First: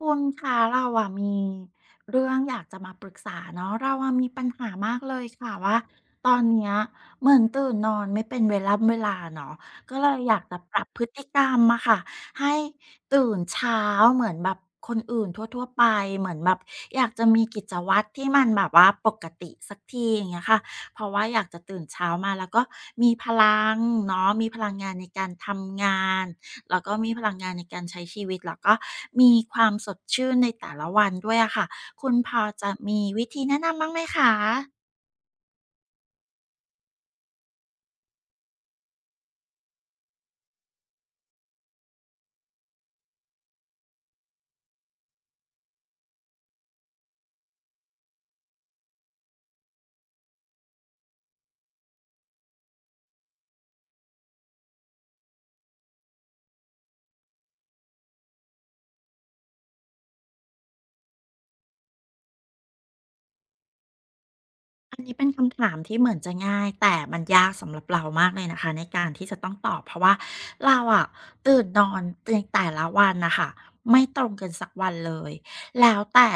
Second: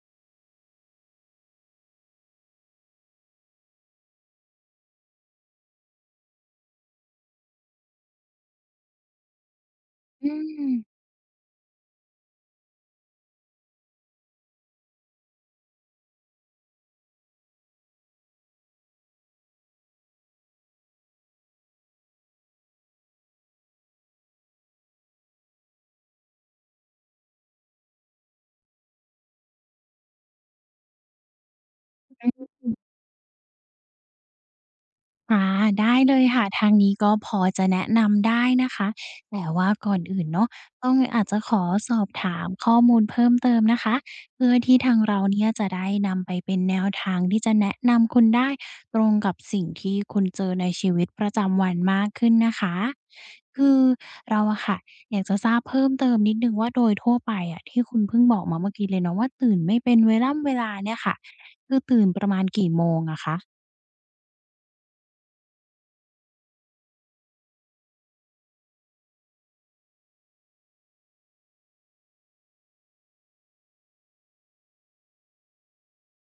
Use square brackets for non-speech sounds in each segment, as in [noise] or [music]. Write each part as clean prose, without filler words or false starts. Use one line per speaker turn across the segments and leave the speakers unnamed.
คุณคะเราอะมีเรื่องอยากจะมาปรึกษาเนาะเราอะมีปัญหามากเลยค่ะว่าตอนเนี้ยเหมือนตื่นนอนไม่เป็นเวลาเวลาเนาะก็เลย
อื
อยากจะ
ม
ปรับพฤติกรรมมาค่ะให้ตื่นเช้าเหมือนแบบคนอื่นทั่วๆไปเหมือนแบบอยากจะมีกิจวัตรที่มันแบบว่าปกติสักทีอย่างเงี้ยค่ะเพราะว่าอยากจะตื่นเช้ามาแล้วก็มีพลังเนาะมีพลังงานในการทำงาน แล้วก็มีพลังงานในการใช้ชีวิตแล้วก็มีความสดชื่นในแต่ละวันด้วยอะค่ะคุณพอจะมีวิธีแนะนำบ้างไหมคะ
อาได้เลยค่ะทางนี้ก็พอจะแนะนำได้นะคะแต่ว่าก่อนอื่นเนาะต้องอาจจะขอสอบถามข้อมูลเพิ่มเติมนะคะเพื่อที่ทางเราเนี่ยจะได้นำไปเป็นแนวทางที่จะแนะนำคุณได้ตรงกับสิ่งที่คุณเจอในชีวิตประจำวันมากขึ้นนะคะคือเราอะค่ะอยากจะทราบเพิ่มเติมนิดหนึ่งว่าโดยทั่วไปอะที่คุณเพิ่งบอกมาเมื่อกี้เลยเนาะว่าตื่นไม่เป็นเวล่ำเวลาเนี่ยค่ะคือตื่นประมาณกี่โมงอะคะ
อันนี้เป็นคำถามที่เหมือนจะง่ายแต่มันยากสำหรับเรามากเลยนะคะในการที่จะต้องตอบเพราะว่าเราอะตื่นนอนในแต่ละวันนะคะไม่ตรงกันสักวันเลยแล้วแต่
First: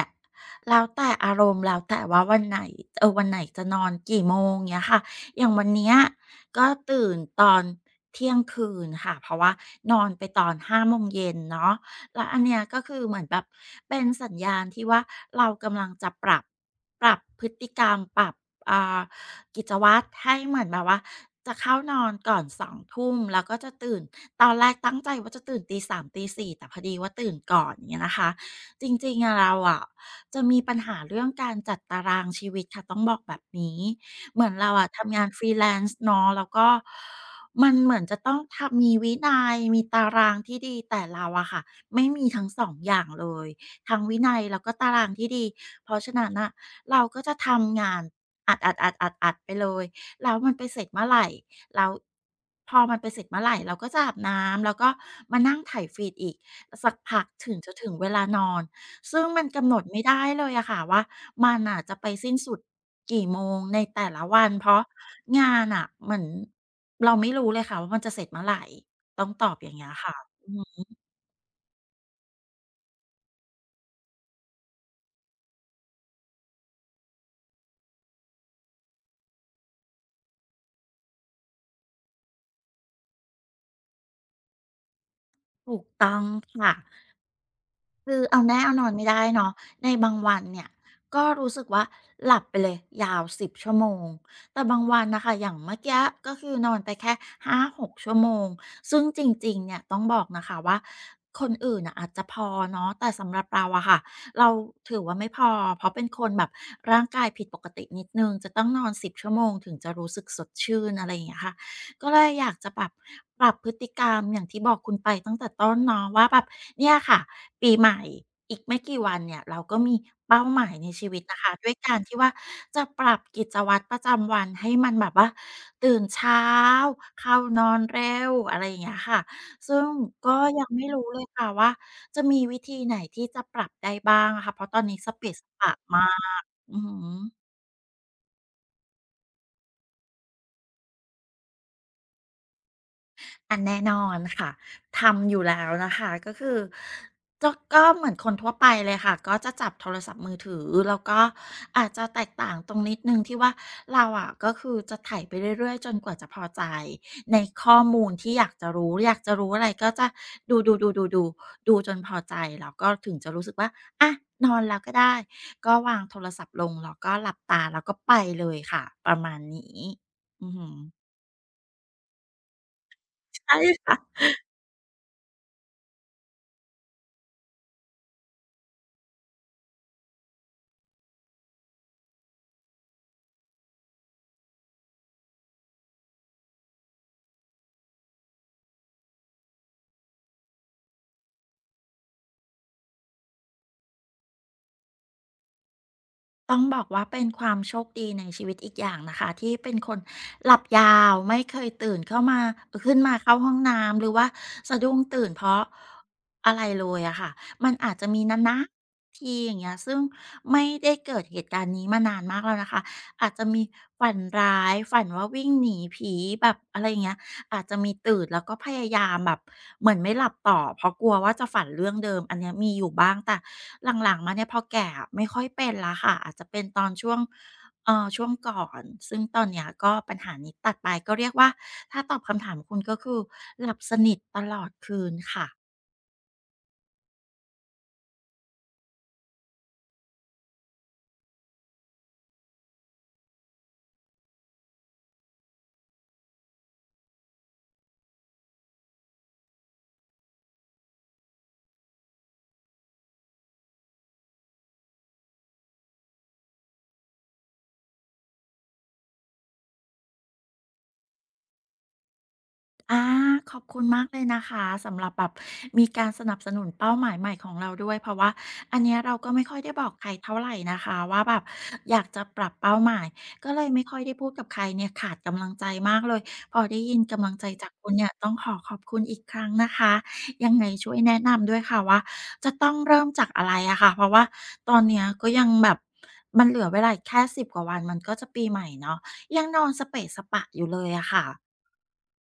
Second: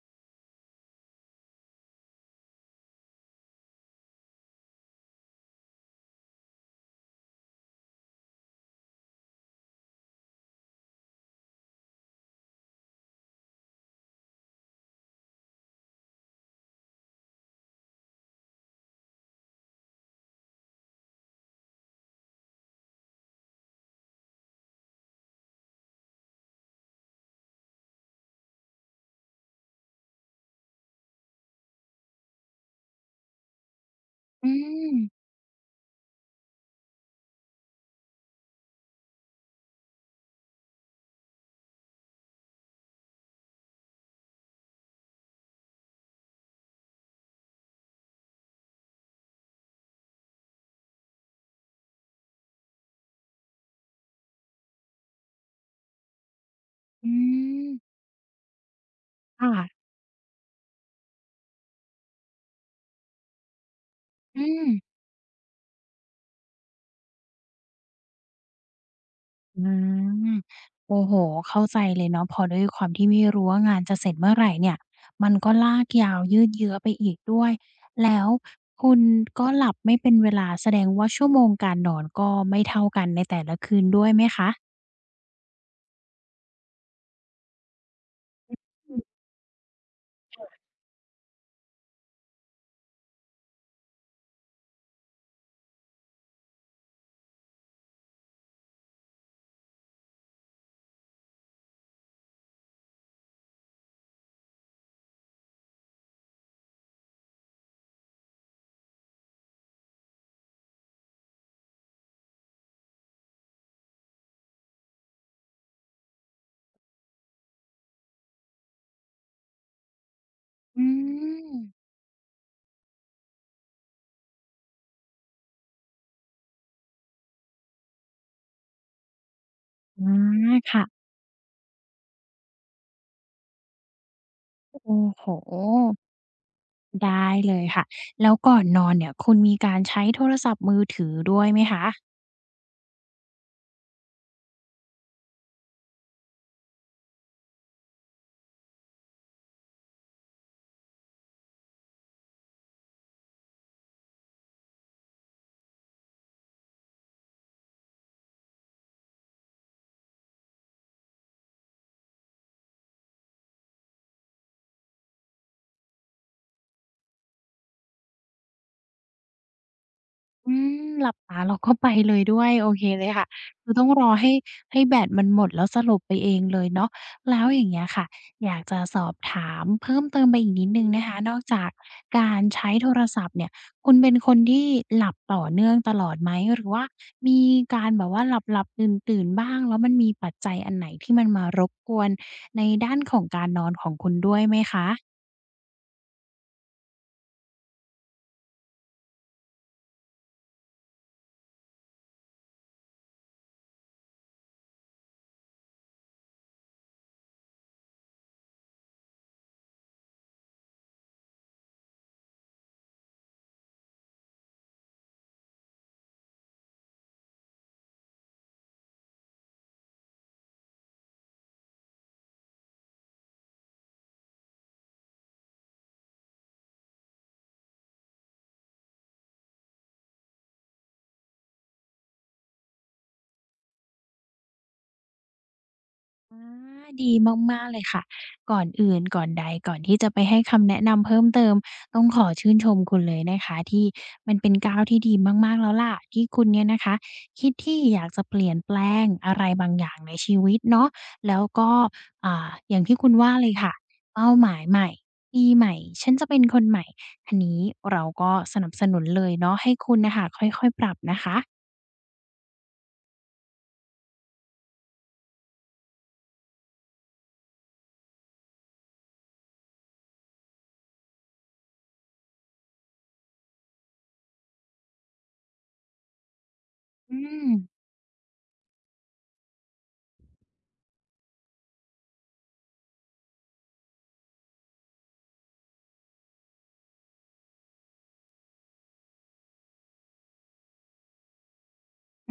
แล้วแต่อารมณ์แล้วแต่ว่าวันไหนเออวันไหนจะนอนกี่โมงเงี้ยค่ะอย่างวันเนี้ยก็ตื่นตอนเที่ยงคืนค่ะเพราะว่านอนไปตอน5โมงเย็นเนาะแล้วอันเนี้ยก็คือเหมือนแบบเป็นสัญญาณที่ว่าเรากำลังจะปรับพฤติกรรมปรับ อ่ากิจวัตรให้เหมือนแบบว่าจะเข้านอนก่อน2ทุ่มแล้วก็จะตื่นตอนแรกตั้งใจว่าจะตื่นตีสามตีสี่แต่พอดีว่าตื่นก่อนอย่างเงี้ยนะคะจริงๆอะเราอะจะมีปัญหาเรื่องการจัดตารางชีวิตค่ะต้องบอกแบบนี้เหมื
อื
อนเราอะทำงา
ม
น f r e e ล a n ์เนาะแล้วก็มันเหมือนจะต้องทำมีวินัยมีตารางที่ดีแต่เราอะค่ะไม่มีทั้ง2องอย่างเลย ทั้งวินัยแล้วก็ตารางที่ดี เพราะฉะนั้นน่ะเราก็จะทำงานอัดอๆๆๆไปเลยแล้วมันไปเสร็จเมื่อไรแล้วพอมันไปเสร็จเมื่อไรเราก็จะอาบน้ำแล้วก็มานั่งไถฟีดอีกสัก
อื
พักถึง
ม
จะถึงเวลานอนซึ่งมันกำหนด
ค่ะ
ไม่ได้เลยอะค่ะว่ามันน่ะจะไปสิ้นสุดกี่โมงในแต่ละ
อื
วัน
ม
เพราะงานน่ะเหมือนเราไม่รู้เลยค่ะว่ามันจะเสร็จเมื่อไรต้องตอบอ
อื
ย่างเงี้ยค่ะ
ม
อืม
โอ้โฮเข้าใจเลยเนาะพอด้วยความที่ไม่รู้ว่างานจะเสร็จเมื่อไรเนี่ยมันก็ลากยาวยืดเยื้อไปอีกด้วย แล้วคุณก็หลับไม่เป็นเวลาแสดงว่าชั่วโมงการนอนก็ไม่เท่ากันในแต่ละคืนด้วยไหมคะ
ถูกต้องค่ะ คือเอาแน่เอานอน
อื
ไม่
ม
ได้เนาะในบางวันเนี่ยก็รู้สึกว่าหลับไปเลยยาว10 ชั่วโมงแต่บางวันน่ะค่ะอย่างเมื่อกี้ก็คือนอนไปแค่ห6ชั่วโมงซึ่งจริงๆเนี่ยต้องบอกนะคะว่าคนอื่นน่ะอาจจะพอเนาะแต่สำหรับเราอะค่ะเราถือว่าไม่พอเพราะเป็นคนแบบร่างกายผิดปกตินิดหนึ่งจะต้องนอน10ชั่วโมงถึงจะรู้สึกสดชื่นอะไรอย่างเงี้ยค่ะ ก็เลยอยากจะแบบปรับพฤติกรรมอย่างที่บอกคุณไปตั้งแต่ต้นเนาะว่าแบบเนี่ยค่ะปีใหม่อีกไม่กี่วันเนี่ยเราก็มีเป้าหมายในชีวิตนะคะด้วยการที่ว่าจะปรับกิจวัตรประจำวันให้มันแบบว่าตื่นเช้าเข้านอนเร็วอะไรอย่างเงี้ยค่ะซึ่ง
อื
ก็
มอา
ยังไม่รู้
ค่ะ
เลยค่ะว่าจะมีวิธีไหนที่จะปรับได้บ้างอะค่ะเพราะตอน
โอ้
นี้สะ
โ
เปะสะปะ
ฮ
มากอือหื
ได้
อ
เลยค่ะ แล้วก่อนนอนเนี่ยคุณมีการใช้โทรศัพท์มือถือด้วยไหมคะ
อันแน่นอนค่ะทำอยู่แล้วนะคะก็คือก็เหมือนคนทั่วไปเลยค่ะก็จะจับโทรศัพท์มือถือแล้วก็อาจจะแตกต่างตรงนิดนึงที่ว่าเราอะก็คือจะไถายไปเรื่อยๆจนกว่าจะพอใจในข้อมูลที่อยากจะรู้อยากจะรู้อะไรก็จะดูดูดูดูดูดูจนพอใจแล้วก็ถึงจะรู้สึกว่าอะนอนแล้วก็ได้ก็วางโทรศัพท์ลงแล้วก็หลับตาแล้วก็ไปเลยค่ะประมาณนี้อือ
อื
หือ
มหลับตาแล้วก็ไปเลยด้วยโอเคเลยค่ะ
ใช่
คือต้อง
ค่ะ
รอให้แบตมันหมดแล้วสลบไปเองเลยเนาะแล้วอย่างเงี้ยค่ะอยากจะสอบถามเพิ่มเติมไปอีกนิดหนึ่งนะคะนอกจากการใช้โทรศัพท์เนี่ยคุณเป็นคนที่หลับต่อเนื่องตลอดไหมหรือว่ามีการแบบว่าหลับๆตื่นๆบ้างแล้วมันมีปัจจัยอันไหนที่มันมารบกวนในด้านของการนอนของคุณด้วยไหมคะ
ต้องบอกว่าเป็นความโชคดีในชีวิตอีกอย่างนะคะที่เป็นคนหลับยาวไม่เคยตื่นเข้ามาขึ้นมาเข้าห้องน้ำหรือว่าสะดุ้งตื่นเพราะอะไรเลยอะค่ะมันอาจจะมีนานนะทีอย่างเงี้ยซึ่งไม่ได้เกิดเหตุการณ์นี้มานานมากแล้วนะคะอาจจะมีฝันร้ายฝันว่าวิ่งหนีผีแบบอะไรอย่างเงี้ย อาจจะมีตื่นแล้วก็พยายามแบบเหมือนไม่หลับต่อเพราะกลัวว่าจะฝันเรื่องเดิมอันเนี้ยมีอยู่บ้างแต่หลังๆมาเนี่ยพอแก่อะไม่ค่อยเป็นแล้วค่ะอาจจะเป็นตอนช่วงช่วงก่อนซึ่งตอนเนี้ยก็ปัญหานี้ตัดไปก็เรียกว่าถ้าตอบคำถามคุณก็คือหลับสนิทตลอดคืนค่ะ
อาดีมากๆเลยค่ะก่อนอื่นก่อนใดก่อนที่จะไปให้คำแนะนำเพิ่มเติมต้องขอชื่นชมคุณเลยนะคะที่มันเป็นก้าวที่ดีมากๆแล้วล่ะที่คุณเนี่ยนะคะคิดที่อยากจะเปลี่ยนแปลงอะไรบางอย่างในชีวิตเนาะแล้วก็อย่างที่คุณว่าเลยค่ะเป้าหมายใหม่ปีใหม่ฉันจะเป็นคนใหม่อันนี้เราก็สนับสนุนเลยเนาะให้คุณน่ะค่ะค่อยๆปรับนะคะ
อาขอบคุณมากเลยนะคะสำหรับแบบมีการสนับสนุนเป้าหมายใหม่ของเราด้วยเพราะว่าอันเนี้ยเราก็ไม่ค่อยได้บอกใครเท่าไหรนะคะว่าแบบอยากจะปรับเป้าหมายก็เลยไม่ค่อยได้พูดกับใครเนี่ยขาดกำลังใจมากเลยพอได้ยิน
อื
กำลังใจ
ม
จากคุณเนี่ยต้องขอขอบคุณอีกครั้งนะคะยังไงช่วยแนะนำด้วยค่ะว่าจะต้องเริ่มจากอะไรอะค่ะเพราะว่าตอนเนี้ยก็ยังแบบมันเหลือเวลาอีกแค่สิบกว่าวันมันก็จะปีใหม่เนาะยังนอนสเปะสปะอยู่เลยอะค่ะ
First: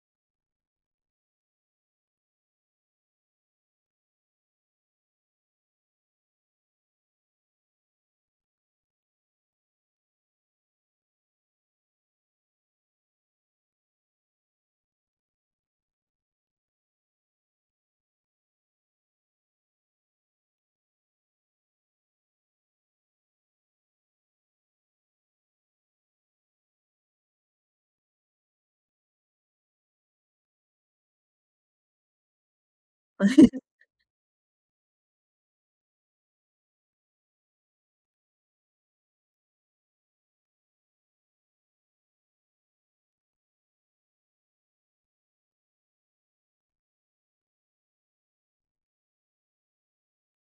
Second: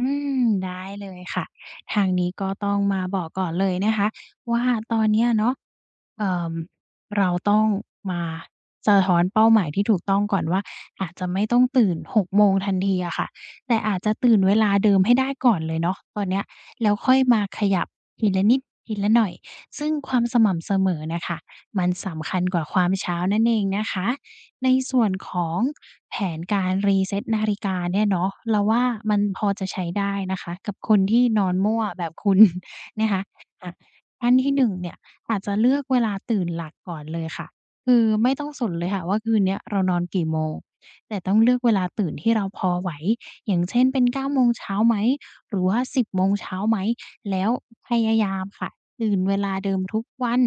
อืได้เลยค่ะทางนี้ก็ต้องมาบอกก่อนเลยนะคะว่าตอนเนี้ยเนาะเอ่อเราต้องมาสะท้อนเป้าหมายที่ถูกต้องก่อนว่าอาจจะไม่ต้องตื่น6โมงทันทีอะค่ะแต่อาจจะตื่นเวลาเดิมให้ได้ก่อนเลยเนาะตอนเนี้ยแล้วค่อยมาขยับทีละนิดทีละหน่อยซึ่งความสม่ำเสมอน่ะค่ะมันสำคัญกว่าความช้านั่นเองนะคะ ในส่วนของแผนการรีเซ็ตนาฬิกาเนี่ยเนาะเราว่ามันพอจะใช้ได้นะคะกับคนที่นอนมั่วแบบคุณ [laughs] นะคะอะขั้นที่หนึ่งเนี่ยอาจจะเลือกเวลาตื่นหลักก่อนเลยค่ะคือไม่ต้องสนเลยค่ะว่าคืนเนี้ยเรานอนกี่โมงแต่ต้องเลือกเวลาตื่นที่เราพอไหวอย่างเช่นเป็นเก้าโมงเช้าไหมหรือว่า1บโมงเช้าไหมแล้วพยายามค่ะตื่นเวลาเดิมทุกวัน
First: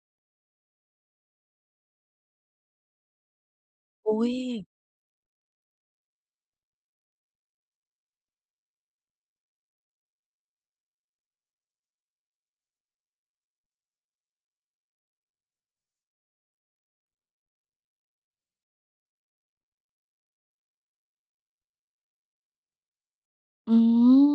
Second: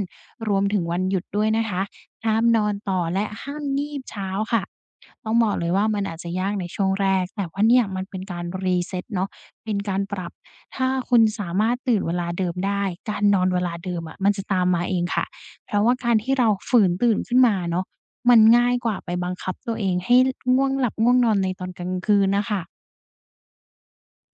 รวมถึงวันหยุดด้วยนะคะ ห้ามนอนต่อและห้ามงีบ
อุ
เช้า
ย
ค่ะต้องบอกเลยว่ามันอาจจะยากในช่วงแรกแต่ว่าเนี่ยมันเป็นการ reset เซ็ตเนาะเป็นการปรับถ้าคุณสามารถตื่นเวลาเดิมได้การนอนเวลาเดิมอะมันจะตามมาเองค่ะเพราะว่าการที่เราฝืนตื่นขึ้นมาเนาะมันง่ายกว่าไปบังคับตัวเองให้ง่วงหลับง่วงนอนในตอนกลางคืนน่ะค่ะ
อืม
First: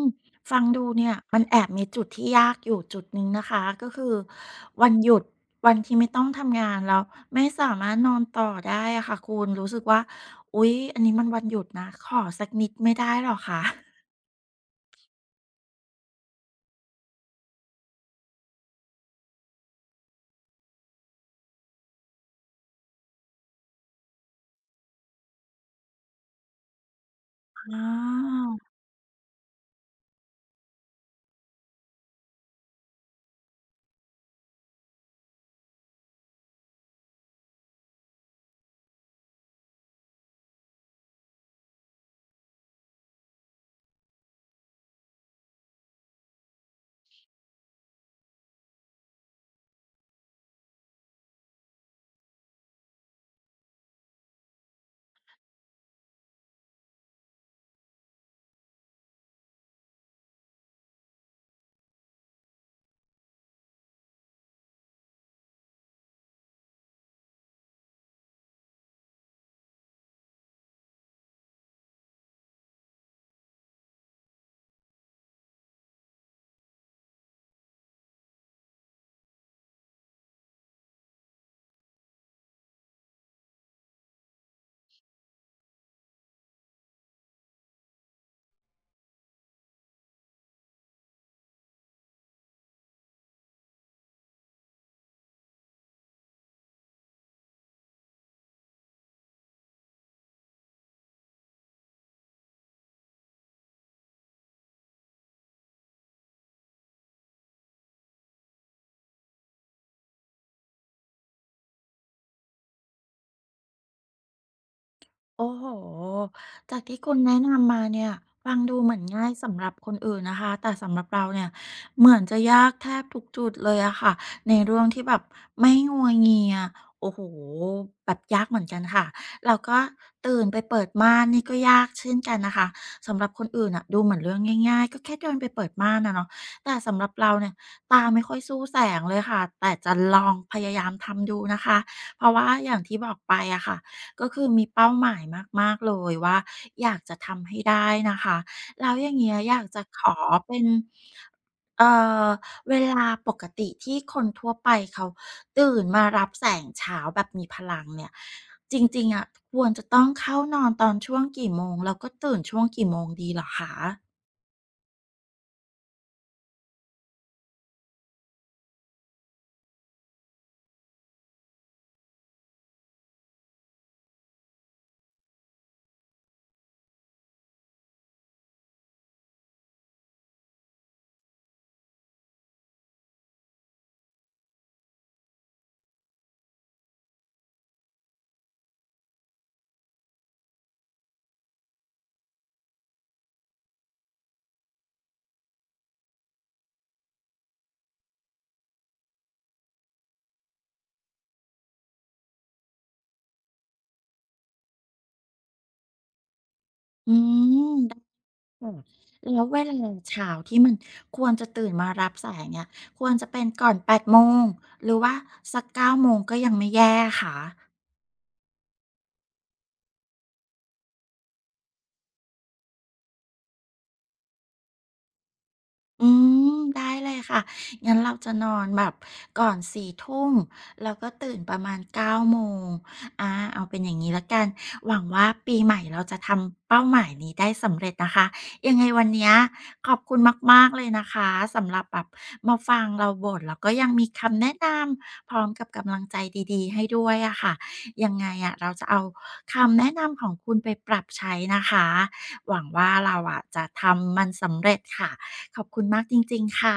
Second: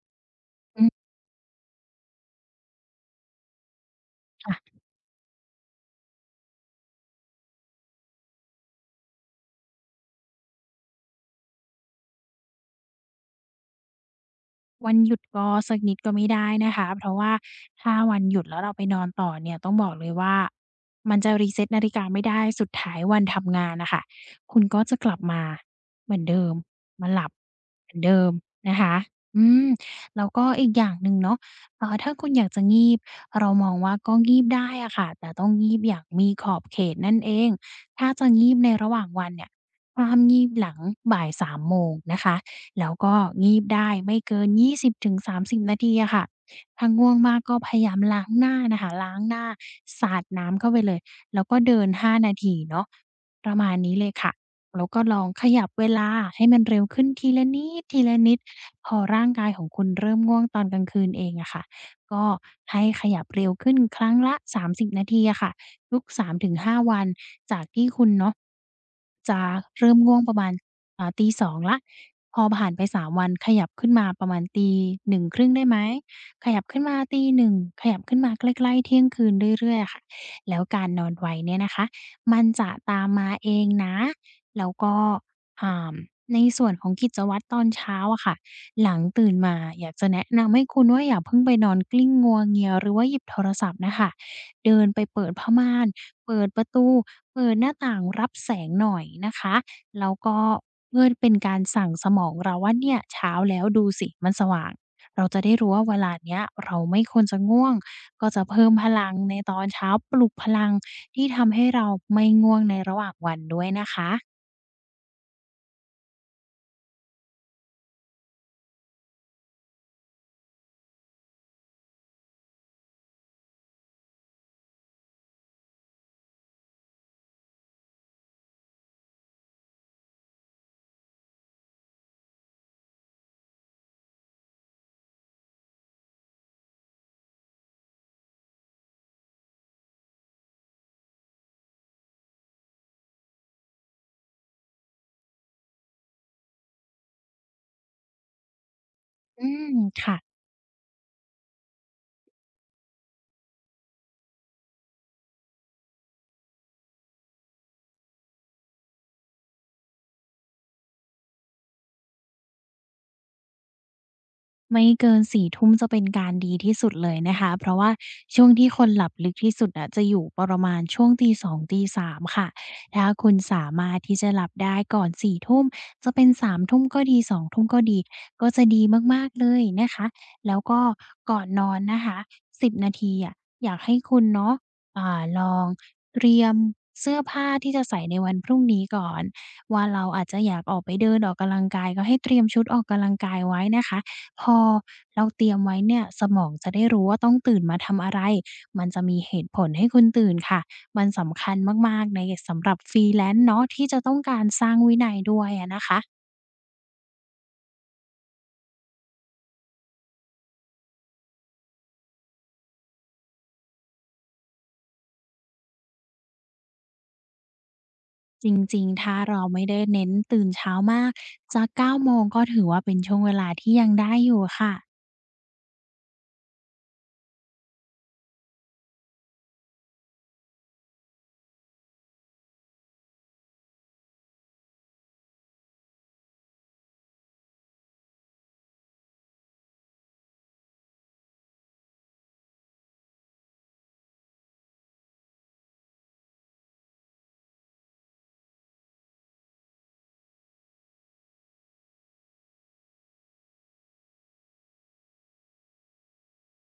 ฟัง
อื
ดู
ม
เนี่ยมันแอบมีจุดที่ยากอยู่จุดหนึ่งนะคะก็คือ
ค่ะ
วันหยุดวันที่ไม่ต้องทำงานแล้วไม่สามารถนอนต่อได้อะค่ะคุณรู้สึกว่าอุ๊ยอันนี้มันวันหยุดนะขอสักนิดไม่ได้หรอคะ
วันหยุดก็สักนิดก็ไม่ได้นะคะเพราะว่าถ้าวันหยุดแล้วเราไปนอนต่อเนี่ยต้องบอกเลยว่ามันจะรีเซ็ตนาฬิกาไม่ได้สุดท้ายวันทำงานน่ะค่ะคุณก็จะกลับมาเหมือนเดิมมาหลับ
อ
เหมือนเดิม
า
นะคะอืมแล้วก็อีกอย่างหนึ่งเนาะถ้าคุณอยากจะงีบเรามองว่าก็งีบได้อะค่ะแต่ต้องงีบอย่างมีขอบเขตนั่นเองถ้าจะงีบในระหว่างวันเนี่ยห้ามงีบหลังบ่ายสามโมงนะคะ แล้วก็งีบได้ไม่เกิน20-30นาทีอะค่ะถ้าง่วงมากก็พยายามล้างหน้านะคะล้างหน้าสาดน้ำเข้าไปเลยแล้วก็เดิน5นาทีเนาะประมาณนี้เลยค่ะแล้วก็ลองขยับเวลาให้มันเร็วขึ้นทีละนิดทีละนิดพอร่างกายของคุณเริ่มง่วงตอนกลางคืนเองอะค่ะก็ให้ขยับเร็วขึ้นครั้งละ30นาทีอะค่ะทุก3-5วันจากที่คุณเนาะจะเริ่มง่วงประมาณ 2 0แล้วพอผ่านไป3วันขยับขึ้นมาประมาณตีหนึ่งคร1่งได้ไหมขยับขึ้นมาตหน1่งขยับขึ้นมาใกล้ๆเที่ยงคืนเรื่อยๆอะค่ะแล้วการนอนไวเนี่ยนะคะมันจะตามมาเองนะแล้วก็อ่าในส่วนของกิจวัตรตอนเช้าอะค่ะหลังตื่นมาอยากจะแนะนำให้คุณว่าอย่าเพิ่งไปนอนกลิ้งงัวเงียหรือว่าหยิบโทรศัพท์น่ะค่ะเดินไปเปิดผ้าม่านเปิดประตูเปิดหน้าต่างรับแสงหน่อยนะคะ แล้วก็เพื่อเป็นการสั่งสมองเราว่าเนี่ยเช้าแล้วดูสิมันสว่างเราจะได้รู้ว่าเวลาเนี้ยเราไม่ควรจะง่วงก็จะเพิ่มพลังในตอนเช้าปลุกพลังที่ทำให้เราไม่ง่วงในระหว่างวันด้วยนะคะ
โอ้โฮจากที่คุณแนะนำมาเนี่ยฟังดูเหมือนง่ายสำหรับคนอื่นนะคะแต่สำหรับเราเนี่ยเหมือนจะยากแทบทุกจุดเลยอะค่ะในเรื่องที่แบบไม่งัวเงียโอ้โหแบบยากเหมือนกันค่ะเราก็ตื่นไปเปิดม่านนี่ก็ยากเช่นกันนะคะสำหรับคนอื่นอ่ะดูเหมือนเรื่องง่ายๆก็แค่เดินไปเปิดม่านอะเนาะแต่สำหรับเราเนี่ยตาไม่ค่อยสู้แสงเลยค่ะแต่จะลองพยายามทำดูนะคะเพราะว่าอย่างที่บอกไปอะค่ะ ก็คือมีเป้าหมายมากๆเลยว่าอยากจะทำให้ได้นะคะแล้วอย่างเงี้ย
อื
อยาก
ม
จะข
ค่ะ
อเป็นเอ่อเวลาปกติที่คนทั่วไปเขาตื่นมารับแสงเช้าแบบมีพลังเนี่ยจริงๆอะควรจะต้องเข้านอนตอนช่วงกี่โมงแล้วก็ตื่นช่วงกี่โมงดีเหรอคะ
ไม่เกิน4ทุ่มจะเป็นการดีที่สุดเลยนะคะเพราะว่าช่วงที่คนหลับลึกที่สุดอะจะอยู่ประมาณช่วงตีสองตีสามค่ะถ้าคุณสามารถที่จะหลับได้ก่อน4ทุ่มจะเป็น3ทุ่มก็ดี2ทุ่มก็ดีก็จะดีมากๆเลยนะคะแล้วก็ก่อนนอนนะคะ10นาทีอะอยากให้คุณเนาะลองเตรียมเสื้อผ้าที่จะใส่ในวันพรุ่งนี้ก่อนว่าเราอาจจะอยากออกไปเดินออกกำลังกายก็ให้เตรียมชุดออกกำลังกายไว้นะคะ พอเราเตรียมไว้เนี่ยสมองจะได้รู้ว่าต้องตื่นมาทำอะไรมันจะมีเหตุผลให้คุณตื่นค่ะมันสำคัญมากๆในสำหรับ Freelance เนาะที่จะต้องการสร้างวินัยด้วยอะนะคะ
อืม ค่ะแล้วเวลาเช้าที่มันควรจะตื่นมารับแสงเนี่ยควรจะเป็นก่อน 8 โมงหรือว่าสัก 9 โมงก็ยังไม่แย่ค่ะ
จริงๆถ้าเราไม่ได้เน้นตื่นเช้ามากสัก9โมงก็ถือว่าเป็นช่วงเวลาที่ยังได้อยู่ค่ะ
อืมได้เลยค่ะงั้นเราจะนอนแบบก่อน4ทุ่มแล้วก็ตื่นประมาณ9โมงอ่าเอาเป็นอย่างนี้แล้วกันหวังว่าปีใหม่เราจะทำเป้าหมายนี้ได้สำเร็จนะคะยังไงวันเนี้ยขอบคุณมากๆเลยนะคะสำหรับแบบมาฟังเราบ่นแล้วก็ยังมีคำแนะนำพร้อมกับกำลังใจดีๆให้ด้วยอะค่ะยังไงอะเราจะเอาคำแนะนำของคุณไปปรับใช้นะคะหวังว่าเราอะจะทำมันสำเร็จค่ะ ขอบคุณมากจริงๆค่ะ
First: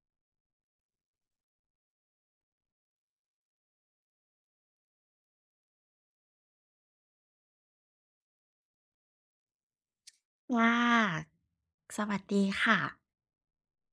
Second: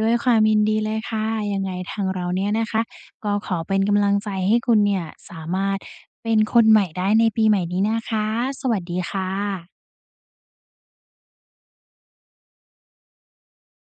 ด้วยความยินดีเลยค่ะยังไงทางเราเนี่ยนะคะก็ขอเป็นกำลังใจให้คุณเนี่ยสามารถเป็นคนใหม่ได้ในปีใหม่นี้นะคะสวัสดีค่ะ
ค่ะสวัสดีค่ะ